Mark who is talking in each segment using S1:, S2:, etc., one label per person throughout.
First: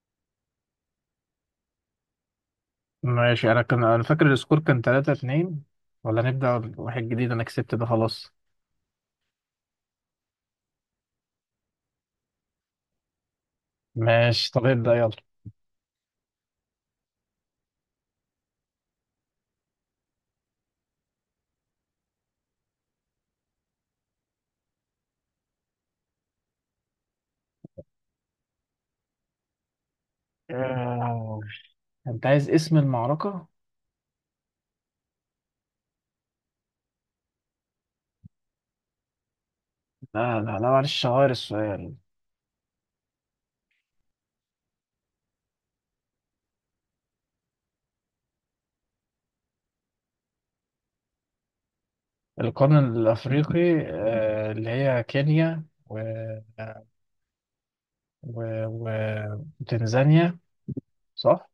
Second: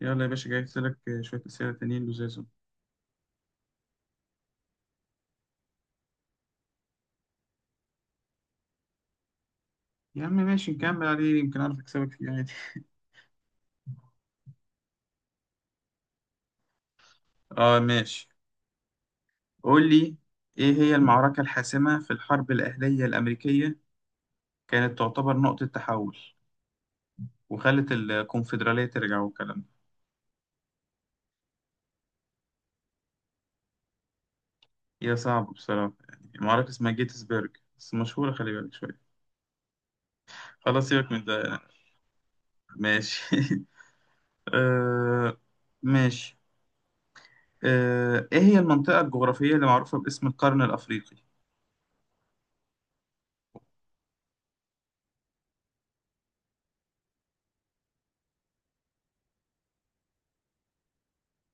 S1: يلا يا باشا، جايبت لك شوية أسئلة تانيين لزازهم.
S2: ماشي، انا فاكر السكور كان 3-2. ولا نبدأ واحد جديد؟ انا كسبت ده خلاص.
S1: يا عم ماشي نكمل عليه، يمكن أعرف أكسبك فيه عادي.
S2: ماشي طب ابدأ يلا.
S1: آه ماشي. قول لي، إيه هي المعركة الحاسمة في الحرب الأهلية الأمريكية، كانت تعتبر نقطة تحول وخلت الكونفدرالية ترجع والكلام ده؟
S2: آه، انت عايز اسم المعركة؟
S1: هي صعبة بصراحة، يعني معركة اسمها جيتسبرج بس مشهورة، خلي بالك شوية.
S2: لا لا لا،
S1: خلاص
S2: معلش
S1: سيبك من
S2: غير
S1: ده.
S2: السؤال.
S1: ماشي. آه ماشي. آه، إيه هي المنطقة الجغرافية اللي معروفة باسم القرن الأفريقي؟
S2: القرن الافريقي، اللي هي كينيا و... و... وتنزانيا. صح.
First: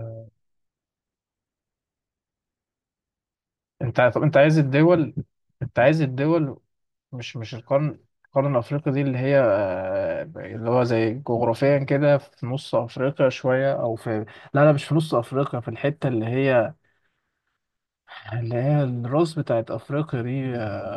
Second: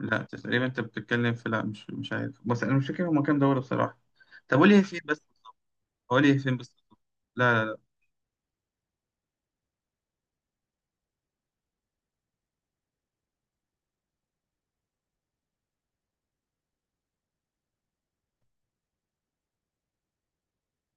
S1: لا تقريبا انت بتتكلم في، لا مش عارف، بس انا مش فاكر هما كام دورة بصراحة.
S2: طب انت عايز
S1: طب قول لي هي فين
S2: الدول؟
S1: بس.
S2: انت عايز
S1: قول لي هي فين
S2: الدول.
S1: بس.
S2: مش
S1: لا.
S2: القرن. القرن الأفريقي دي اللي هي آه، اللي هو زي جغرافيا كده في نص أفريقيا شوية أو في. لا لا، مش في نص أفريقيا، في الحتة اللي هي، اللي هي الراس بتاعت أفريقيا دي،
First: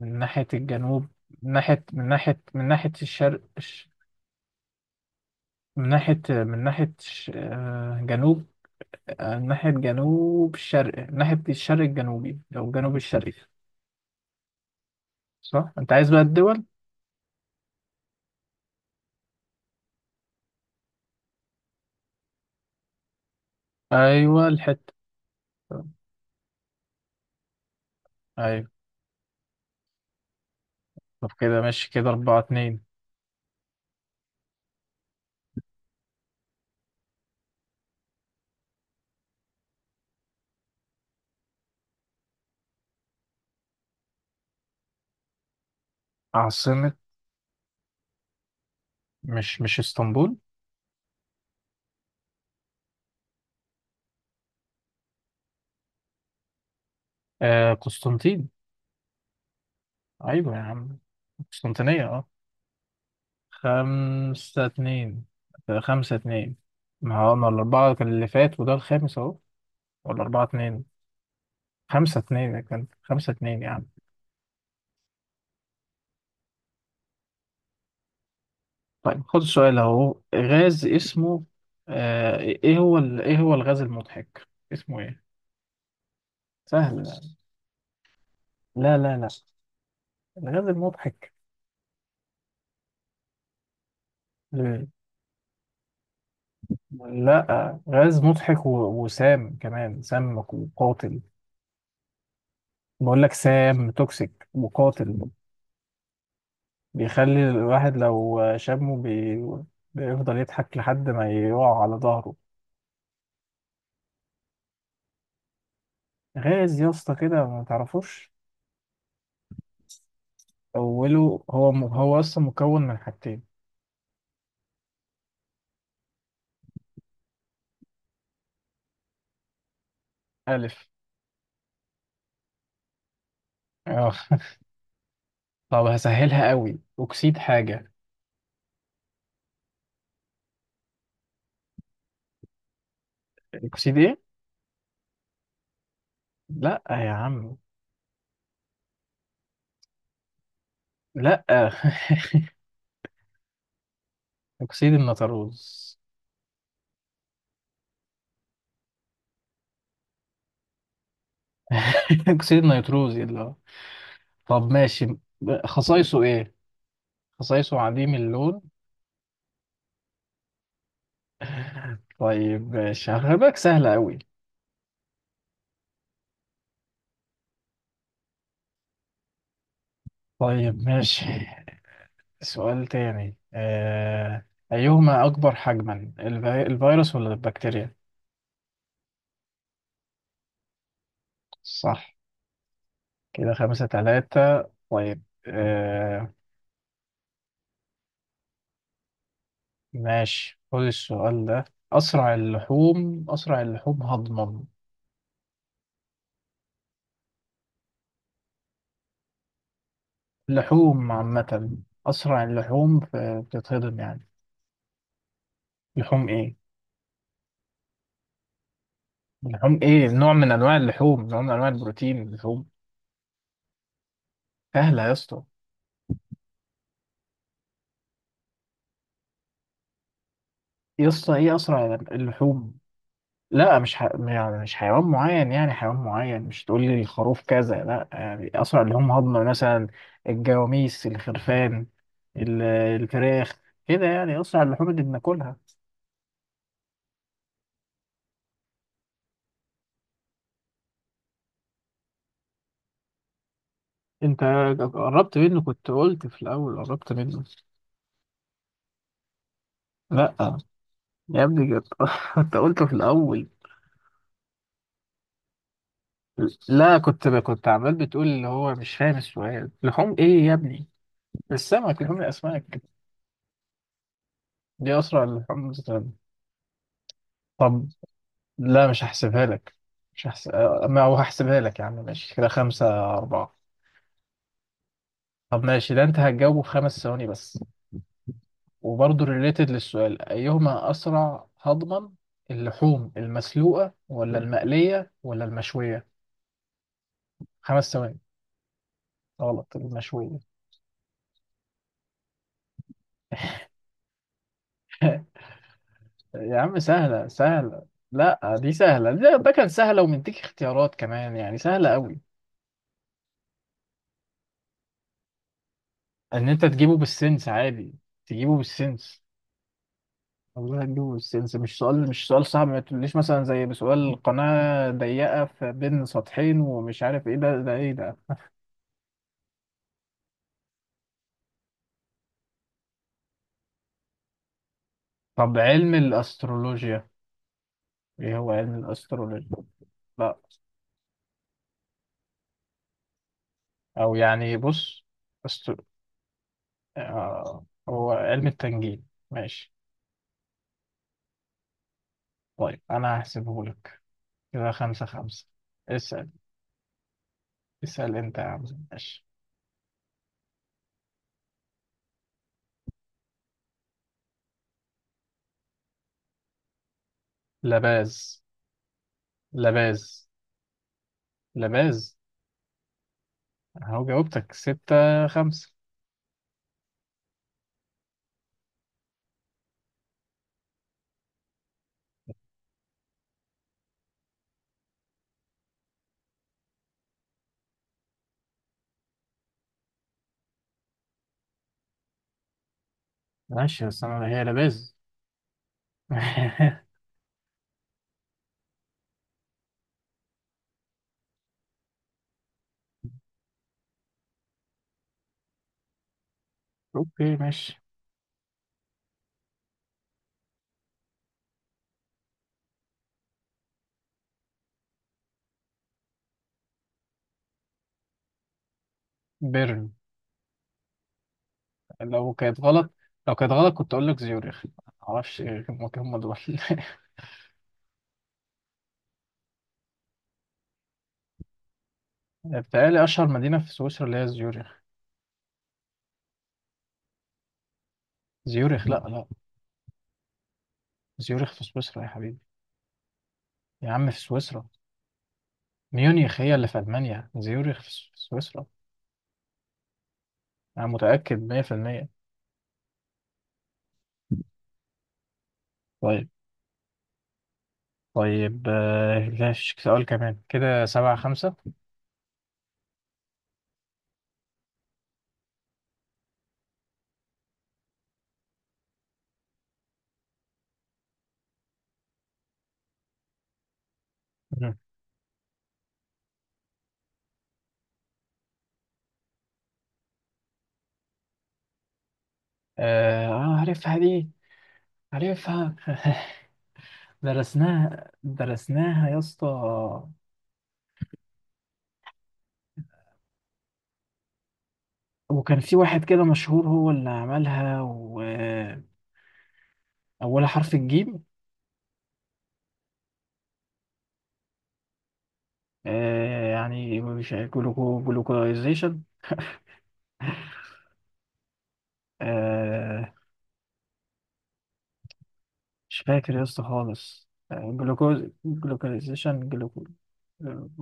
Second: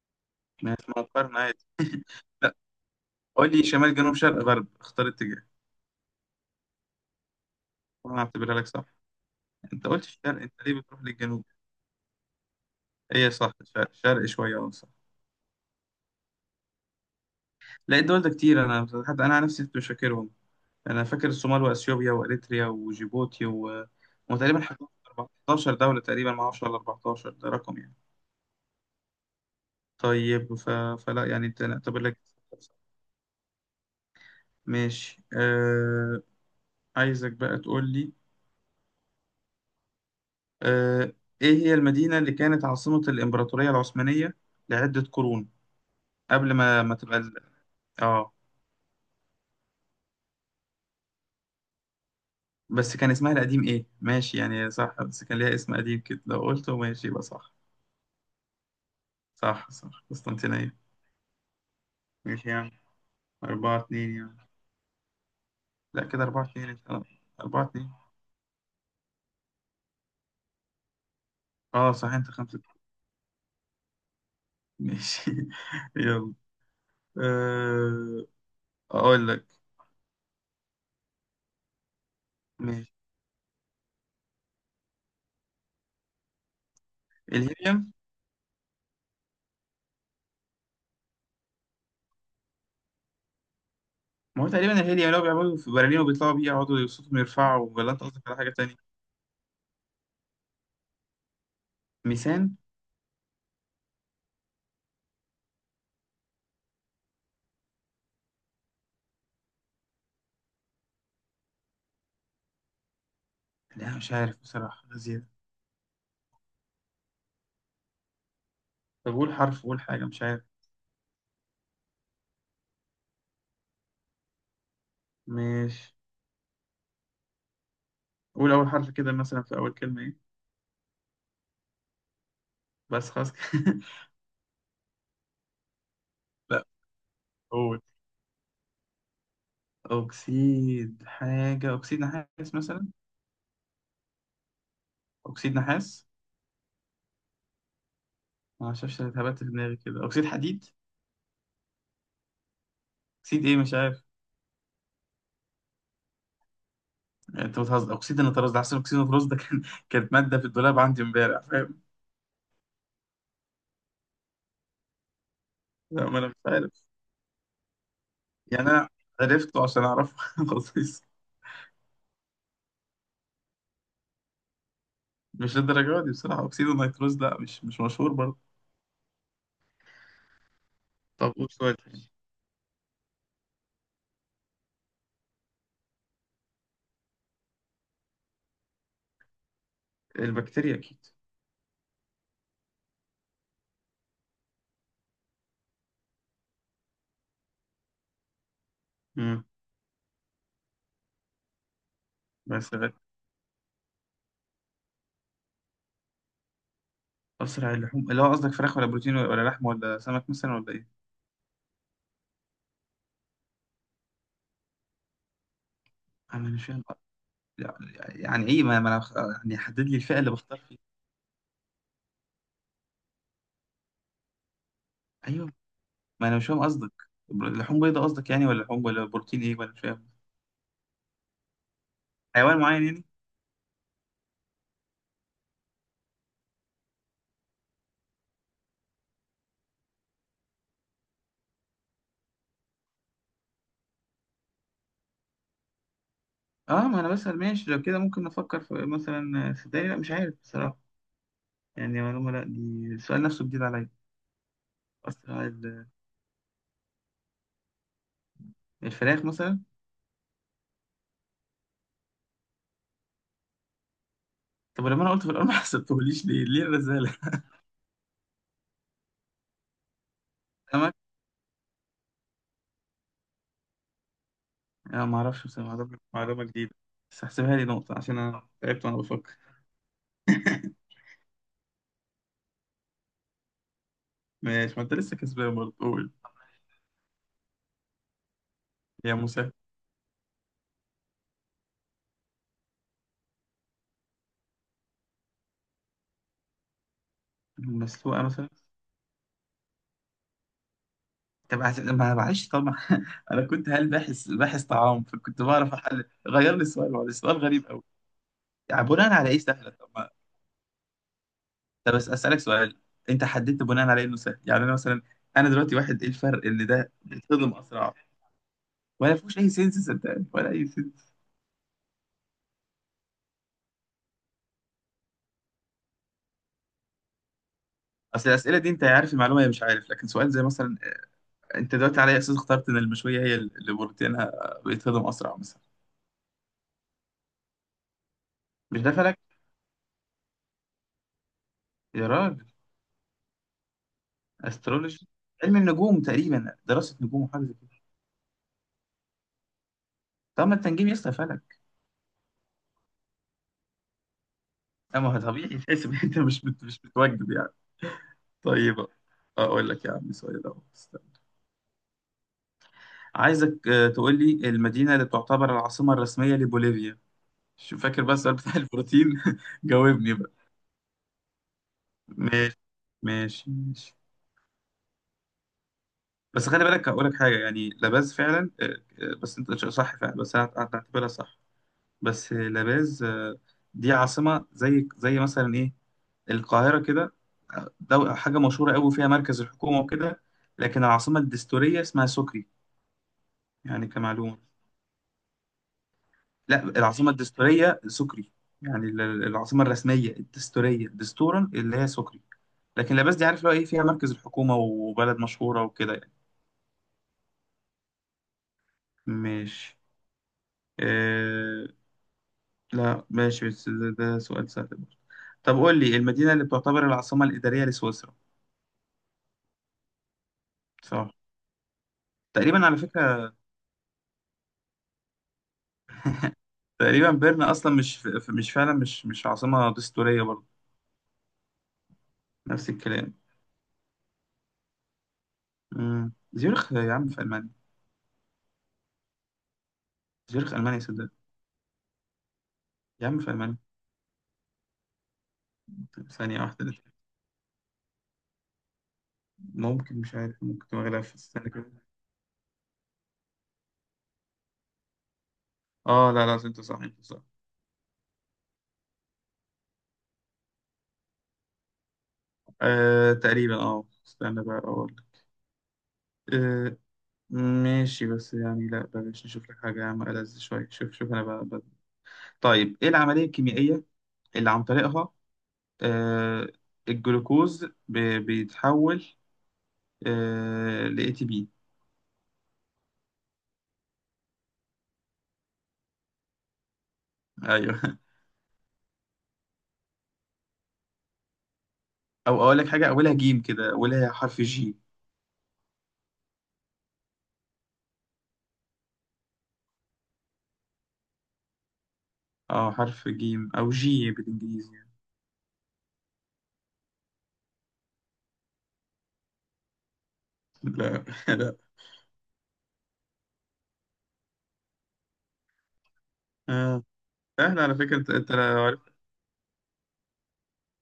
S2: من ناحية
S1: ما هي اسمها
S2: الجنوب.
S1: مقارنة
S2: من
S1: عادي.
S2: ناحية من ناحية
S1: لا،
S2: من ناحية الشرق،
S1: قول لي شمال جنوب شرق غرب، اختار اتجاه.
S2: من ناحية من ناحية
S1: انا
S2: جنوب.
S1: هعتبرها لك صح.
S2: من ناحية
S1: انت قلت الشرق، انت
S2: جنوب
S1: ليه بتروح
S2: الشرق، من ناحية
S1: للجنوب؟
S2: الشرق الجنوبي أو الجنوب
S1: هي
S2: الشرقي.
S1: صح، شرق شوية، اه صح.
S2: صح؟ أنت عايز بقى الدول؟
S1: لا الدول ده كتير، انا بصراحة- حتى انا عن نفسي كنت مش فاكرهم. انا فاكر الصومال واثيوبيا واريتريا وجيبوتي و...
S2: أيوه،
S1: وتقريبا
S2: الحتة.
S1: 14 دولة تقريبا، ما اعرفش ولا 14 ده رقم يعني.
S2: أيوه.
S1: طيب ف... فلا
S2: طب
S1: يعني
S2: كده
S1: انت
S2: ماشي،
S1: نعتبر
S2: كده
S1: لك.
S2: 4-2.
S1: ماشي. آه، عايزك بقى تقول لي، آه، إيه هي المدينة اللي كانت عاصمة الإمبراطورية العثمانية لعدة قرون قبل ما
S2: عاصمة؟
S1: تبقى ال...؟ آه،
S2: مش اسطنبول؟
S1: بس كان اسمها القديم إيه؟ ماشي يعني صح، بس كان ليها اسم قديم كده لو قلته ماشي يبقى صح.
S2: قسطنطين.
S1: صح صح،
S2: أيوة يا
S1: قسطنطينية.
S2: عم، قسطنطينية
S1: ماشي يعني، أربعة اتنين يعني.
S2: 5-2،
S1: لا
S2: خمسة
S1: كده أربعة
S2: اتنين
S1: اتنين، انت- آه،
S2: ما هو أنا
S1: أربعة اتنين.
S2: الأربعة كان اللي فات وده الخامس أهو. ولا 4-2.
S1: آه صح،
S2: خمسة
S1: أنت
S2: اتنين،
S1: خمسة.
S2: كان خمسة اتنين يا عم.
S1: ماشي. يلا. آه،
S2: طيب
S1: أقول
S2: خد
S1: لك.
S2: السؤال أهو، غاز اسمه.
S1: ماشي.
S2: إيه هو الغاز المضحك اسمه إيه؟ سهل يعني.
S1: الهيليوم.
S2: لا لا لا. الغاز المضحك.
S1: ما هو تقريبا الهيليا لو بيعملوا في برلين وبيطلعوا بيه، يقعدوا صوتهم يرفعوا،
S2: لا،
S1: ولا انت
S2: غاز
S1: قصدك على حاجة
S2: مضحك
S1: تانية؟
S2: وسام، كمان سام وقاتل.
S1: ميسان.
S2: بقول لك سام توكسيك وقاتل. بيخلي الواحد لو شمه بيفضل يضحك لحد ما يقع على ظهره.
S1: لا مش عارف بصراحة زيادة.
S2: غاز يا اسطى كده، ما تعرفوش.
S1: طب قول حرف، قول حاجة، مش عارف.
S2: اوله هو اصلا مكون من حاجتين.
S1: مش، قول أول حرف كده، مثلا في أول كلمة إيه.
S2: الف.
S1: بس خلاص كده.
S2: اه طب هسهلها
S1: لا،
S2: قوي، اكسيد
S1: قول،
S2: حاجه.
S1: أكسيد حاجة، أكسيد نحاس مثلا.
S2: اكسيد ايه؟
S1: أكسيد نحاس.
S2: لا يا عم.
S1: ما أعرفش، أنا اتهبت في دماغي كده، أكسيد حديد،
S2: لا
S1: أكسيد إيه، مش عارف.
S2: اكسيد النيتروز.
S1: أنت بتهزر، أكسيد النيتروز ده أحسن، أكسيد النيتروز ده كان، كانت مادة في الدولاب عندي إمبارح، فاهم.
S2: اكسيد النيتروز، يلا. طب ماشي،
S1: لا ما
S2: خصائصه
S1: أنا مش
S2: ايه؟
S1: عارف،
S2: خصائصه عديم اللون.
S1: يعني أنا عرفته عشان أعرفه، خلاص.
S2: طيب ماشي، هغلبك سهلة أوي.
S1: مش للدرجة دي بصراحة، أكسيد النيتروز لا مش مشهور برضه.
S2: طيب ماشي،
S1: طب قول سؤال تاني.
S2: سؤال تاني آه.... أيهما أكبر حجما، الفيروس ولا البكتيريا؟
S1: البكتيريا أكيد.
S2: صح. كده 5-3. طيب. آه...
S1: مم.
S2: ماشي خد السؤال ده. أسرع
S1: بس غير.
S2: اللحوم أسرع اللحوم هضما.
S1: أسرع اللحوم اللي هو قصدك فراخ، ولا بروتين، ولا لحم، ولا سمك مثلا، ولا إيه؟
S2: اللحوم عامة. أسرع اللحوم بتتهضم يعني. لحوم
S1: أنا
S2: إيه؟
S1: مش فاهم. يعني يعني إيه ما ما أنا بخ- يعني
S2: لحوم
S1: حدد لي
S2: إيه؟
S1: الفئة اللي
S2: نوع من
S1: بختار
S2: أنواع
S1: فيها.
S2: اللحوم، نوع من أنواع البروتين، اللحوم. سهلة يا اسطى.
S1: أيوه. ما أنا مش فاهم قصدك. بر- لحوم بيضاء قصدك يعني، ولا لحوم، ولا بروتين إيه، ولا مش فاهم.
S2: يسطا، ايه اسرع
S1: حيوان
S2: اللحوم.
S1: معين يعني؟
S2: لا، مش يعني مش حيوان معين، يعني حيوان معين مش تقول لي الخروف كذا لا، يعني اسرع اللي هم هضمه مثلا. الجواميس، الخرفان، ال- الفراخ، كده، يعني اسرع اللحوم اللي بناكلها.
S1: أه، ما أنا بسأل ماشي، لو كده ممكن نفكر في مثلا، صدقني لا مش عارف بصراحة، يعني معلومة. لا دي السؤال نفسه جديد عليا.
S2: انت قربت
S1: أسرع
S2: منه،
S1: ال-
S2: كنت قلت في الاول، قربت منه.
S1: الفراخ مثلا.
S2: لا يا ابني كنت كنت قلته في الاول.
S1: طب ولما انا قلت في الاول، ما حسبتهوليش ليه؟ ليه
S2: لا،
S1: الرزاله؟
S2: كنت عمال بتقول اللي هو مش فاهم السؤال، لحوم ايه يا ابني؟
S1: سمك.
S2: السمك، لحوم الاسماك، دي
S1: انا ما
S2: اسرع اللحوم.
S1: اعرفش، بس معلومه، معلومه جديده، بس هحسبها لي
S2: طب.
S1: نقطه عشان انا تعبت
S2: لا،
S1: وانا
S2: مش
S1: بفكر.
S2: هحسبها لك، مش هحسب. ما هو هحسبها لك يا عم، ماشي كده 5-4.
S1: ماشي، ما انت لسه كسبان
S2: طب
S1: برضه،
S2: ماشي، ده
S1: قول.
S2: أنت هتجاوبه في 5 ثواني بس.
S1: يا
S2: وبرضه
S1: موسى.
S2: ريليتد للسؤال، أيهما أسرع هضما، اللحوم المسلوقة ولا المقلية ولا المشوية؟ 5 ثواني.
S1: المسلوقه مثلا.
S2: غلط، المشوية.
S1: طب عش- ما معلش طبعا. انا كنت هل باحث باحث طعام، فكنت بعرف احل، غير
S2: يا
S1: لي
S2: عم
S1: السؤال معلش،
S2: سهلة،
S1: سؤال غريب قوي.
S2: سهلة. لا دي
S1: يعني
S2: سهلة،
S1: بناء على
S2: ده,
S1: ايه
S2: ده كان
S1: سهله؟ طب
S2: سهلة
S1: ما-
S2: ومديك اختيارات كمان، يعني سهلة
S1: طب بس
S2: قوي.
S1: اسالك سؤال، انت حددت بناء على إيه انه سهل؟ يعني انا مثلا، انا دلوقتي واحد، ايه الفرق
S2: إن أنت
S1: ان ده
S2: تجيبه بالسنس
S1: بيتهضم
S2: عادي،
S1: اسرع
S2: تجيبه
S1: ولا
S2: بالسنس.
S1: فيهوش اي سنس؟ صدقني ولا اي
S2: والله
S1: سنس.
S2: هتجوز سيلز. مش سؤال صعب، ما تقوليش مثلا زي بسؤال قناة ضيقة في بين سطحين ومش عارف ايه ده، ده ايه ده.
S1: اصل الاسئله دي انت عارف المعلومه، هي مش عارف، لكن سؤال زي مثلا، انت دلوقتي على أي اساس اخترت ان المشويه هي اللي بروتينها بيتهضم اسرع
S2: طب
S1: مثلا؟
S2: علم الأسترولوجيا، ايه هو علم
S1: مش ده فلك؟
S2: الأسترولوجيا؟ لا،
S1: يا راجل،
S2: او يعني بص.
S1: استرولوجي، علم
S2: أستر...
S1: النجوم تقريبا، دراسه نجوم وحاجه زي كده.
S2: هو علم التنجيم ماشي.
S1: طب ما التنجيم يا اسطى فلك.
S2: طيب انا هحسبه لك، كده خمسة
S1: اما هو
S2: خمسة
S1: طبيعي، تحس ان انت
S2: اسأل،
S1: مش بتوجد يعني.
S2: اسأل انت يا عم.
S1: طيب،
S2: ماشي.
S1: اقول لك يا عم سؤال اهو، استنى. عايزك آه، تقول لي المدينه اللي تعتبر العاصمه الرسميه لبوليفيا. شو فاكر بقى السؤال
S2: لباز،
S1: بتاع البروتين؟ جاوبني
S2: لباز،
S1: بقى.
S2: لباز.
S1: ماشي. ماشي.
S2: اهو جاوبتك، 6-5.
S1: بس خلي بالك هقول لك حاجه، يعني لاباز فعلا، آه، آه، بس انت ش- صح فعلا، بس انا هعتبرها صح. بس آه، لاباز آه، دي عاصمه، زي مثلا ايه، القاهره كده، آه، دو- حاجه مشهوره قوي فيها مركز الحكومه وكده، لكن العاصمه الدستوريه اسمها سكري
S2: ماشي
S1: يعني،
S2: بس انا
S1: كمعلومه.
S2: هي لباز.
S1: لا، العاصمه الدستوريه سكري، يعني العاصمه الرسميه الدستوريه دستورا اللي هي سكري، لكن لاباز دي عارف لو ايه، فيها مركز الحكومه وبلد مشهوره وكده يعني.
S2: اوكي ماشي.
S1: ماشي، آه، لا ماشي، بس ده سؤال سهل برضه. طب قول لي المدينة اللي بتعتبر العاصمة الإدارية لسويسرا.
S2: بيرن.
S1: صح
S2: لو كانت
S1: تقريبا على
S2: غلط
S1: فكرة.
S2: لو كانت غلط كنت اقول لك زيوريخ. معرفش إيه هم دول
S1: تقريبا بيرن أصلا مش فعلا، مش عاصمة دستورية برضه. نفس
S2: بتهيألي
S1: الكلام.
S2: اشهر مدينة في سويسرا اللي هي زيوريخ.
S1: مم. زيورخ يا عم في ألمانيا.
S2: زيوريخ، لا لا،
S1: زيورخ ألمانيا صدق.
S2: زيوريخ في سويسرا يا حبيبي.
S1: يا عم في ألمانيا.
S2: يا عم في سويسرا. ميونيخ
S1: ثانية
S2: هي
S1: واحدة
S2: اللي
S1: ده.
S2: في المانيا، زيوريخ في سويسرا.
S1: ممكن، مش عارف، ممكن تبقى
S2: انا
S1: غيرها في
S2: متأكد
S1: السنة كده.
S2: 100%.
S1: اه، لا
S2: طيب.
S1: لا انت صح، انت صح.
S2: طيب، لا فيش سؤال كمان. كده 7-5.
S1: آه تقريبا، اه استنى بقى اقول لك. آه ماشي، بس يعني لا بلاش، نشوف لك حاجة يا عم ألذ شوية، شوف شوف انا بقى. طيب، ايه العملية الكيميائية اللي عن
S2: مم.
S1: طريقها، آه الجلوكوز بيتحول آه ل اي تي بي؟
S2: عارفها دي، عارفها
S1: ايوه.
S2: درسناها، درسناها يا اسطى.
S1: او اقول لك حاجة اولها جيم كده، اولها حرف جي.
S2: وكان في واحد كده مشهور هو اللي عملها، وأولها حرف الجيم.
S1: اه حرف جيم او جي بالانجليزي يعني.
S2: يعني مش جلوكو، جلوكوزيشن.
S1: لا لا.
S2: آه، مش فاكر يا اسطى
S1: آه.
S2: خالص،
S1: سهل على فكرة انت،
S2: جلوكوز،
S1: انت لو عارف،
S2: جلوكوزيشن، جلوكو.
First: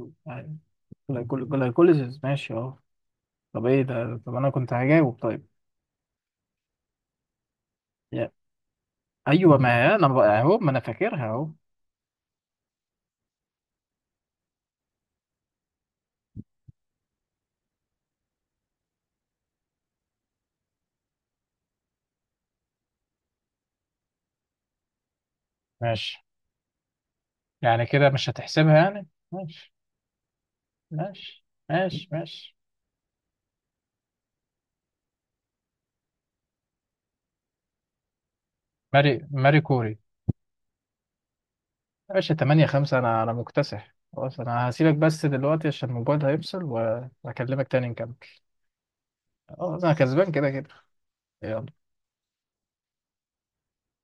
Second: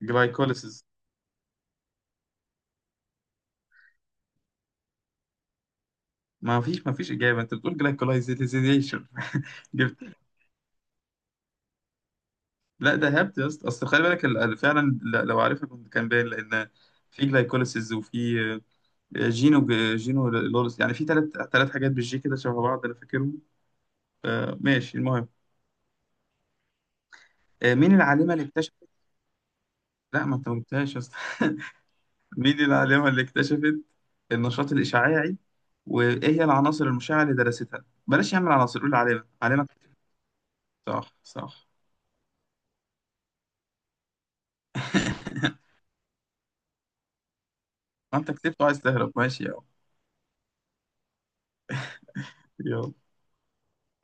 S1: جلايكوليسيس.
S2: جلايكوليزيس ماشي طب ايه ده، طب انا كنت هجاوب طيب.
S1: ما فيش، ما فيش اجابة، انت بتقول
S2: يا-
S1: جلايكولايزيشن.
S2: ايوه، ما هي
S1: جبت.
S2: انا بقى اهو، ما انا فاكرها اهو.
S1: لا ده هبت يا اسطى، اصل خلي بالك فعلا، ل- لو عارفها كنت كان باين، لان في جلايكوليسيس وفي جينو، جينو لورس، يعني في ثلاث، ثلاث حاجات بالجي كده شبه بعض، انا فاكرهم. آه، ماشي المهم.
S2: ماشي
S1: آه،
S2: يعني،
S1: مين
S2: كده مش
S1: العالمه اللي اكتشفت؟
S2: هتحسبها يعني. ماشي
S1: لا ما انت ما قلتهاش يا اسطى.
S2: ماشي ماشي. ماشي.
S1: مين العالمه اللي اكتشفت النشاط الاشعاعي، وايه هي العناصر المشعه اللي درستها؟ بلاش يعمل عناصر، قول
S2: ماري
S1: عالمه
S2: ماري
S1: عالمه.
S2: كوري.
S1: صح صح.
S2: يا باشا 8-5، انا مكتسح خلاص. انا هسيبك بس دلوقتي عشان الموبايل هيفصل وهكلمك تاني نكمل.
S1: ما انت كتبت وعايز تهرب، ماشي يا عم.
S2: خلاص انا كسبان كده كده. يلا.
S1: يلا.